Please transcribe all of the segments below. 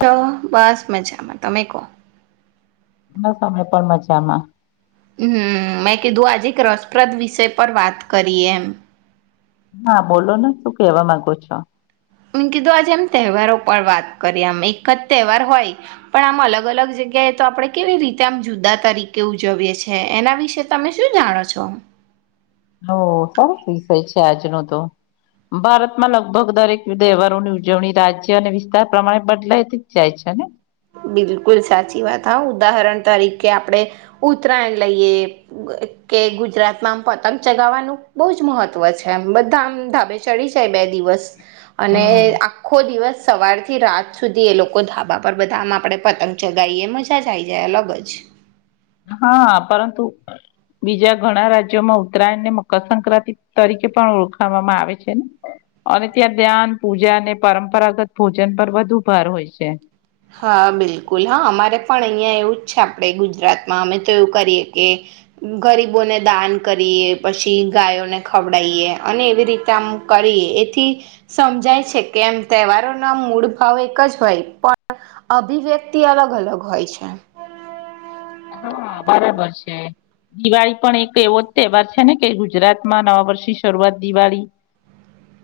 તો બસ મજામાં. તમેકો. બસ અમે પણ મજામાં. હમ, મેં કીધું આજે એક રસપ્રદ વિષય પર વાત કરીએ એમ. હા, બોલોને શું કેવા માંગો છો. મે કીધું આજે આમ તહેવારો પર વાત કરીએ આમ એક જ તહેવાર હોય પણ આમ અલગ અલગ જગ્યાએ તો આપણે કેવી રીતે આમ જુદા તરીકે ઉજવીએ છીએ એના વિશે તમે શું જાણો છો? [unintelligible] સરસ વિષય છે આજનો તો. ભારતમાં લગભગ દરેક તહેવારોની ઉજવણી રાજ્ય અને વિસ્તાર પ્રમાણે બદલાય જ જાય છે ને. બિલકુલ સાચી વાત હા, ઉદાહરણ તરીકે આપણે ઉત્તરાયણ લઈએ કે ગુજરાતમાં આમ પતંગ ચગાવવાનું બોજ મહત્વ છે આમ બધાં આમ ધાબે ચડી જાય બે દિવસ. અને આખો દિવસ સવારથી રાત સુધી એ લોકો ધાબા ઉપર બધાં આમ આપડે પતંગ ચગાવીએ મજા જ આવી જાય અલગ જ. હા, પરંતુ બીજા ઘણાં રાજ્યોમાં ઉત્તરાયણને મકરસક્રાંતિ તરીકે પણ ઓળખાવામાં આવે છે ને અને ત્યાં ધ્યાન પૂજા અને પરંપરાગત ભોજન પર વધુ ભાર હોય છે. હા બિલકુલ હા, અમારે પણ અહીયાં એવું જ છે આપણેે ગુજરાતમાં અમે તો એવું કરીએ કે ગરીબોને દાન કરીએ પછી ગાયોને ખવડાઈએ અને એવી રીતે આમ કરીએ એથી સમજાય છે કે એમ તહેવારોના મૂળ ભાવ એક જ હોય પણ અભિવ્યક્તિ અલગ અલગ હોય છે. હા બરાબર છે, દિવાળી પણ એક એવો જ તહેવાર છે ને કે ગુજરાતમાં નવા વર્ષની શરૂઆત દિવાળી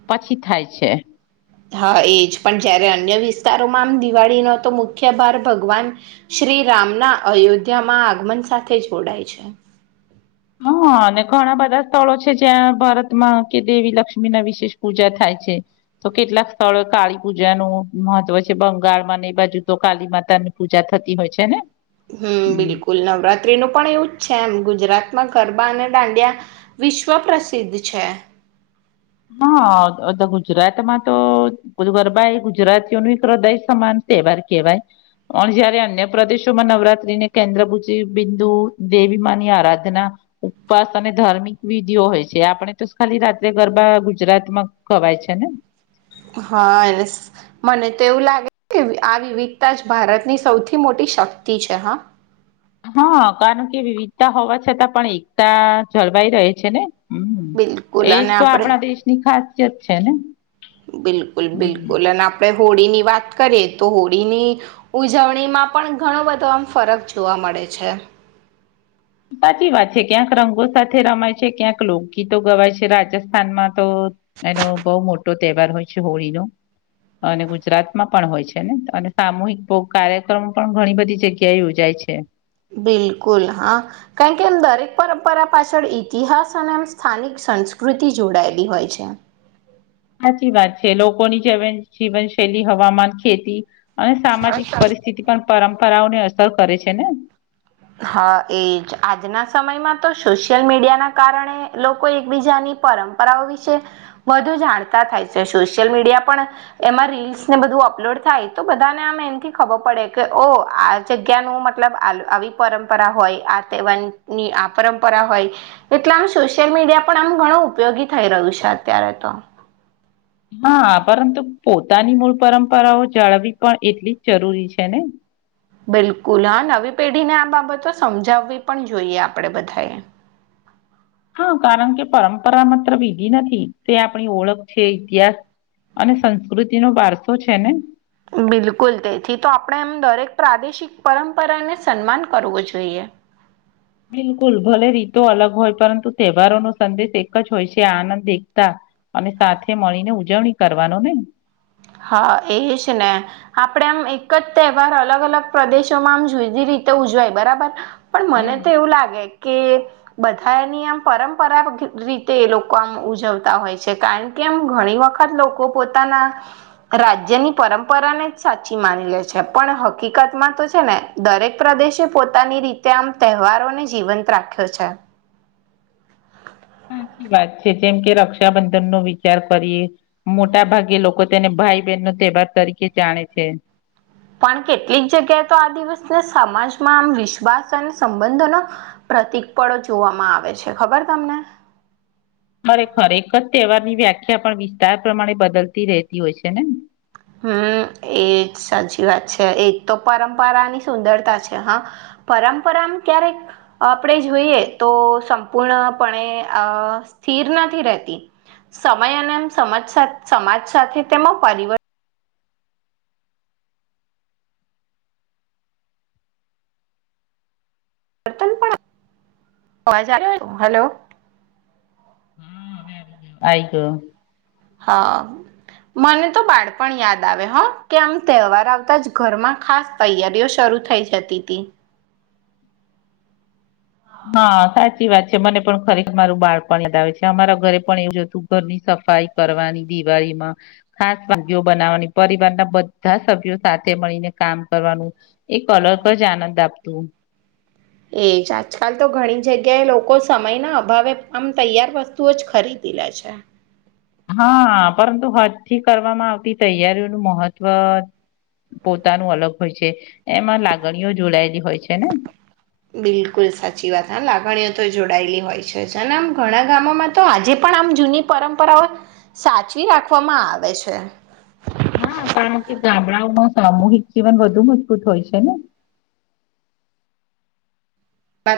પછી થાય છે. હા એજ, પણ જયારે અન્ય વિસ્તારોમાં આમ દિવાળીનો તો મુખ્ય ભાર ભગવાન શ્રી રામના અયોધ્યામાં આગમન સાથે જોડાય છે. હા, અને ઘણા બધા સ્થળો છે જ્યાં ભારતમાં કે દેવી લક્ષ્મીના વિશેષ પૂજા થાય છે તો કેટલાક સ્થળો કાળી પૂજાનું મહત્વ છે બંગાળમાં ને એ બાજુ તો કાળી માતાની પૂજા થતી હોય છે ને. હમ બિલકુલ, નવરાત્રીનું પણ એવું જ છે એમ ગુજરાત ગરબા અને દાંડિયા વિશ્વ પ્રસિદ્ધ છે. હા ગુજરાતમાં તો ગરબા એ ગુજરાતીઓનું એક હૃદય સમાન તહેવાર કેવાય પણ જયારે અન્ય પ્રદેશોમાં નવરાત્રીને કેન્દ્રભુજી બિંદુ, દેવી માની આરાધના, ઉપવાસ અને ધાર્મિક વિધિઓ હોય છે આપણે તો ખાલી રાત્રે ગરબા ગુજરાતમાં ખવાય છે ને [inaudible] હા, એને મને તો એવું લાગે આ વિવિધતા જ ભારતની સૌથી મોટી શક્તિ છે હા. હા, કારણ કે વિવિધતા હોવા છતાં પણ એકતા જળવાઈ રહે છેને. બિલકુલ એજ અને તો આપણે આપણા દેશની ખાસ [unintelligible] છેને. બિલકુલ બિલકુલ અને આપણે હોળીની વાત કરીએ તો હોળીની ઉજવણીમાં પણ ઘણો બધો આમ ફરક જોવા મળે છે. સાચી વાત છે, ક્યાંક રંગો સાથે રમાય છે, ક્યાંક લોકગીતો ગવાય છે રાજસ્થાનમાં તો એનો બહુ મોટો તહેવાર હોય છે હોળીનો અને ગુજરાતમાં પણ હોય છે ને અને સામૂહિક કાર્યક્રમો પણ ઘણી બધી જગ્યાએ યોજાય છે. બિલકુલ હા, કારણ કે એમ દરેક પરંપરા પાછળ ઈતિહાસ અને એમ સ્થાનિક સંસ્કૃતિ જોડાયેલી હોય છે. સાચી વાત છે, લોકોની જેવન જીવનશૈલી, હવામાન, ખેતી અને સામાજિક અચ્છા પરિસ્થિતિ પણ પરંપરાઓને અસર કરે છેને. હા એજ, આજના સમયમાં તો સોશિયલ મીડિયાનાં કારણે લોકો એકબીજાની પરંપરાઓ વિશે વધુ જાણતા થાય છે સોશિયલ મીડિયા પણ એમાં રીલ્સને બધું અપલોડ થાય તો બધાંને આમ એમથી ખબર પડે કે ઓ આ જગ્યાનું મતલબ આવી પરંપરા હોય આ તેહવાર ની આ પરંપરા હોય એટલે આમ સોશિયલ મીડિયા પણ આમ ઘણું ઉપયોગી થઈ રહ્યું છે અત્યારે તો. હા, પરંતુ પોતાની મૂળ પરંપરાઓ જાળવવી પણ એટલી જ જરૂરી છેને. બિલકુલ હા, નવી પેઢીને આ બાબતો સમજાવવી પણ જોઈએ આપણેે બધાંએ. હા, કારણ કે પરંપરા માત્ર વિધી નથી તે આપણી ઓળખ છે ઇતિહાસ અને સંસ્કૃતિનો વારસો છેને. બિલકુલ, તેથી તો આપણે એમ દરેક પ્રાદેશિક પરંપરાને સન્માન કરવું જોઈએ. બિલકુલ, ભલે રીતો અલગ હોય પરંતુ તહેવારોનો સંદેશ એક જ હોય છે આનંદ, એકતા અને સાથે મળીને ઉજવણી કરવાનો ને. હા, એજને આપણેે આમ એક જ તહેવાર અલગ અલગ પ્રદેશોમાં આમ જુદી રીતે ઉજવાય બરાબર. પણ મને હમ તો એવું લાગે કે બધા એની આમ પરંપરા રીતે એ લોકો આમ ઉજવતા હોય છે કારણ કે આમ ઘણી વખત લોકો પોતાના રાજ્યની પરંપરાને જ સાચી માની લે છે પણ હકીકતમાં તો છે ને દરેક પ્રદેશ પોતાની રીતે આમ તહેવારોને જીવંત રાખ્યો છે ી વાત છે જેમ કે રક્ષાબંધન નો વિચાર કરીએ મોટા ભાગે લોકો તેને ભાઈ બહેન નો તહેવાર તરીકે જાણે છે પણ કેટલીક જગ્યાએ તો આ દિવસને સમાજમાં આમ વિશ્વાસ અને સંબંધનો પ્રતિક પળો જોવામાં આવે છે ખબર તમને બરે ખર એક જ તહેવાર વ્યાખ્યા પણ વિસ્તાર પ્રમાણે બદલતી રહેતી હોય છે ને હમ એજ સાચી વાત છે એક તો પરંપરાની સુંદરતા છે હા પરંપરામાં ક્યારેક આપણે જોઈએ તો સંપૂર્ણપણે આ સ્થિર નથી રહેતી સમય અને સજ સમાજ સાથે તેમાં પરિવર્તન હલો આઈ ગ હા મને તો બાળપણ યાદ આવે હ કે આમ તહેવાર આવતા જ ઘરમાં ખાસ તૈયારીઓ શરૂ થઈ જતી હતી હા સાચી વાત છે મને પણ ખરેખર મારું બાળપણ યાદ આવે છે અમારા ઘરે પણ એવું જ હતું ઘરની સફાઈ કરવાની દિવાળીમાં ખાસ વાગ બનાવવાની પરિવારના બધા સભ્યો સાથે મળીને કામ કરવાનું એક અલગ જ આનંદ આપતું એજ આજકાલ તો ઘણી જગ્યાએ લોકો સમયના અભાવે આમ તૈયાર વસ્તુ જ ખરીદી લે છે હા પરંતુ હજથી કરવામાં આવતી તૈયારીઓનું મહત્વ પોતાનું અલગ હોય છે એમાં લાગણીઓ જોડાયેલી હોય છે ને બિલકુલ સાચી વાત હા લાગણી જોડાયેલી હોય છેને આમ ઘણા ગામોમાં તો આજે પણ આમ જૂની પરંપરાઓ સાચવી રાખવામાં આવે છે હા કારણ કે ગામડાઓમાં સામૂહિક જીવન વધુ મજબૂત હોય છે ને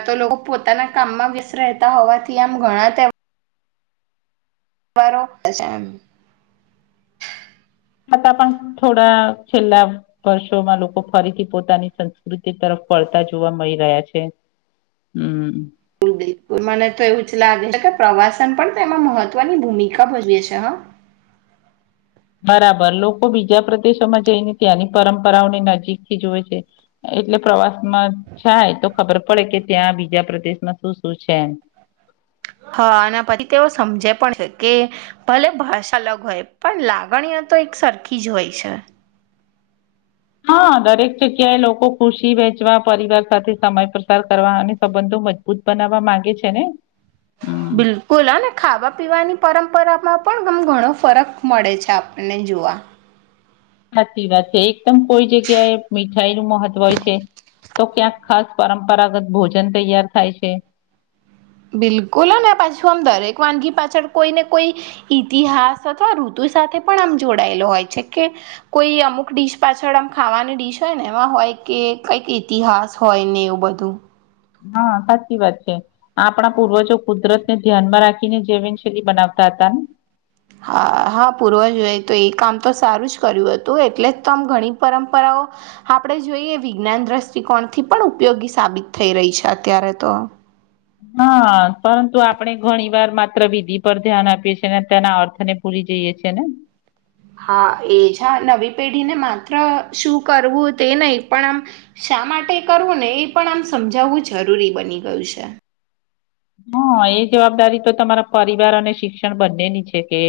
તો લોકો પોતાના કામમાં વ્યસ રહેતા હોવાથી આમ ઘણા તે રો તા પણ થોડા છેલ્લા વર્ષોમાં લોકો ફરીથી પોતાની સંસ્કૃતિ તરફ પળતા જોવા મળી રહ્યા છે હમ બિલકુલ મને તો એવું જ લાગે છે કે પ્રવાસન પણ તેમાં મહત્વની ભૂમિકા ભજવે છે હા બરાબર લોકો બીજા પ્રદેશોમાં જઈને ત્યાંની પરંપરાઓની નજીક થી જવે છે એટલે પ્રવાસમાં થાય તો ખબર પડે કે ત્યાં બીજા પ્રદેશમાં શું શું છે એમ. હા અને પછી તેઓ સમજે પણ છે કે ભલે ભ અલગ હોય પણ લાગણીય તો એક સરખી જ હોય છે હા દરેક જગ્યાએ લોકો ખુશી વહેંચવા પરિવાર સાથે સમય પસાર કરવા અને સંબંધો મજબૂત બનાવવા માંગે છે ને હમ્મ. બિલકુલ હ ને ખાવા પીવાની પરંપરા માં પણ ગમ ઘણો ફરક મળે છે આપણને જોવા સાચી વાત છે એકદમ કોઈ જગ્યાએ મીઠાઈ નું મહત્વ હોય છે તો ક્યાંક ખાસ પરંપરાગત ભોજન તૈયાર થાય છે બિલકુલ આ પાછું આમ દરેક વાનગી પાછળ કોઈ ને કોઈ ઈતિહાસ અથવા ઋતુ સાથે પણ આમ જોડાયેલો હોય છે કે કોઈ અમુક ડીશ પાછળ આમ ખાવાની ડીશ હોય ને એમાં હોય કે કઈક ઈતિહાસ હોય ને એવું બધું હા સાચી વાત છે આપણા પૂર્વજો કુદરત ને ધ્યાનમાં રાખીને જૈવન શૈલી બનાવતા હતા ને હા હા પૂર્વજોએ તો એ કામ તો સારું જ કર્યું હતું એટલે જ તોમ ઘણી પરંપરાઓ આપણે જોઈએ વિજ્ઞાન દ્રષ્ટિકોણથી પણ ઉપયોગી સાબિત થઈ રહી છે અત્યારે તો હા પરંતુ આપણે ઘણી વાર માત્ર વિધિ પર ધ્યાન આપીએ છેીએ ને તેના અર્થને ભૂલી જઈએ છેી ને હા એજ નવી પેઢીને માત્ર શું કરવું તે નહી પણ આમ શા માટે કરવું ને એ પણ આમ સમજાવવું જરૂરી બની ગયું છે હા એ જવાબદારી તો તમારા પરિવાર અને શિક્ષણ બંનેની છે કે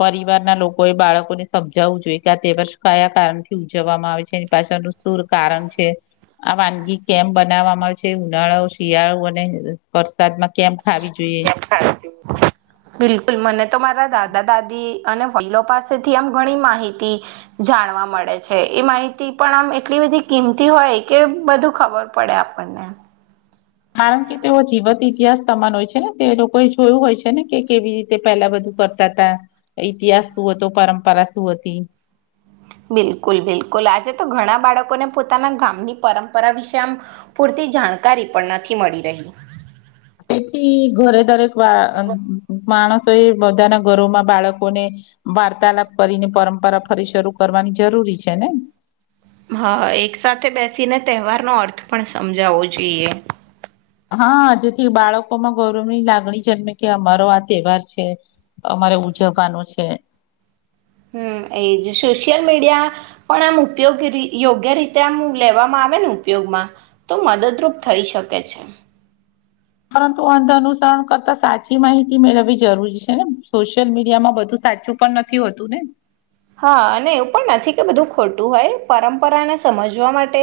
પરિવારના લોકોએ બાળકોને સમજાવવું જોઈએ કે આ તે વર્ષ કયા કારણથી ઉજવવામાં આવે છે એની પાછળનું સુર કારણ છે આ વાનગી કેમ બનાવવામાં આવે છે ઉનાળો શિયાળો અને સાદમાં કેમ ખાવી જોઈએ બિલકુલ મને તો મારા દાદા દાદી અને વલો પાસેથી આમ ઘણી માહિતી જાણવા મળે છે એ માહિતી પણ આમ એટલી બધી કિંમતી હોય કે બધું ખબર પડે આપણને કારણ કે તેઓ જીવત ઈતિહાસ તમાન હોય છે ને તે લોકો એ જોયું હોય છે ને કે કેવી રીતે પહેલા બધું કરતા હતા ઈતિહાસ શું હતો પરંપરા શું હતી બિલકુલ બિલકુલ આજે તો ઘણા બાળકોને પોતાના ગામની પરંપરા વિશે આમ પૂરતી જાણકારી પણ નથી મળી રહી તેથી ઘરે દરેક વા માણસો એ બધાના ઘરોમાં બાળકોને વાર્તાલાપ કરીને પરંપરા ફરી શરૂ કરવાની જરૂરી છે ને હા એક સાથે બેસીને તહેવારનોો અર્થ પણ સમજાવવો જોઈએ હા જેથી બાળકો માં ગૌરવ ની લાગણી જન્મે કે અમારો આ તહેવાર છે અમારે ઉજવવાનો છે હમ એજ સોશિયલ મીડિયા પણ આમ ઉપયોગ યોગ્ય રીતે આમ લેવામાં આવે ને ઉપયોગમાં તો મદદરૂપ થઈ શકે છે પરંતુ અંધ અનુસરણ કરતા સાચી માહિતી મેળવવી જરૂરી છે ને સોશિયલ મીડિયામાં બધું સાચું પણ નથી હોતું ને હા અને એવું પણ નથી કે બધું ખોટું હોય પરંપરાને સમજવા માટે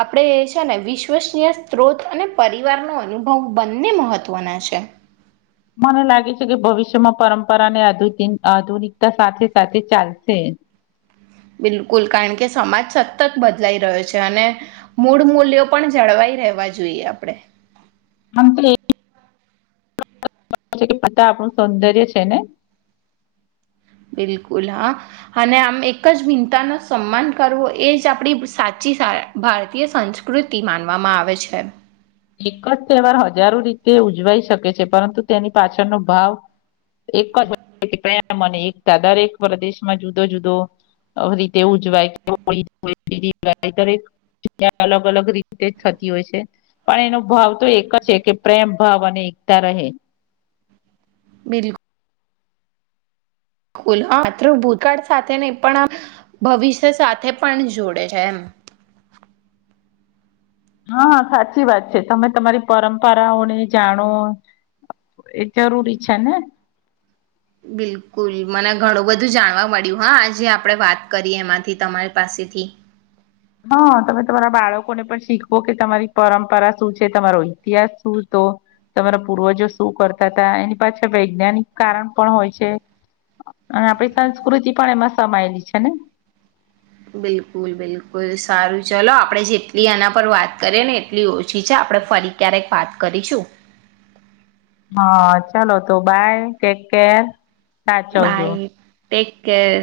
આપણે છે ને વિશ્વસનીય સ્ત્રોત અને પરિવારનો અનુભવ બંને મહત્વના છે મને લાગે છે કે ભવિષ્યમાં પરંપરાને આ આધુનિકતા સાથે સાથે ચાલશે બિલકુલ કારણ કે સમાજ સતત બદલાઈ રહ્યો છે અને મૂળ મૂલ્યો પણ જળવાઈ રહેવા જોઈએ આપણે [inaudible] કે પિતા આપણું સૌંદર્ય છે ને બિલકુલ હા અને આમ એક જ ભિનતા ન સન્માન કરવો એ જ આપડી સાચી ભારતીય સંસ્કૃતિ માનવામાં આવે છે એક જ તહેવાર હજારો રીતે ઉજવાઈ શકે છે પરંતુ તેની પાછળનો ભાવ એક જ ક મને એકતા દરેક પ્રદેશમાં જુદો જુદો રીતે ઉજવાય હોી દરેક અલગ અલગ રીતે જ થતી હોય છે પણ એનો ભાવ તો એક છે કે પ્રેમ ભાવ અને એકતા રહે બિકુલ ુલ માત્ર ભૂતકાળ સાથે નહી પણ ભવિષ્ય સાથે પણ જોડે છે એમ હા સાચી વાત છે તમે તમારી પરંપરાઓને જાણો એ જરૂરી છે ને બિલકુલ મને ઘણું બધું જાણવા મળ્યું હા આજે આપણે વાત કરીએ એમાંથી તમારી પાસેથી હા તમે તમારા બાળકોને પણ શીખવો કે તમારી પરંપરા શું છે તમારો ઇતિહાસ શું હતો તમારા પૂર્વજો શું કરતા હતા એની પાછા વૈજ્ઞાનિક કારણ પણ હોય છે અને આપણી સંસ્કૃતિ પણ એમાં સમાયેલી છે ને બિલકુલ બિલકુલ સારું ચલો આપણે જેટલી આના પર વાત કરીએ ને એટલી ઓછી છે આપડણે ફરી ક્યારેક વાત કરીશું હા ચાલો તો બાય ટેક કેર સાચવજુ બાય ટેક કેર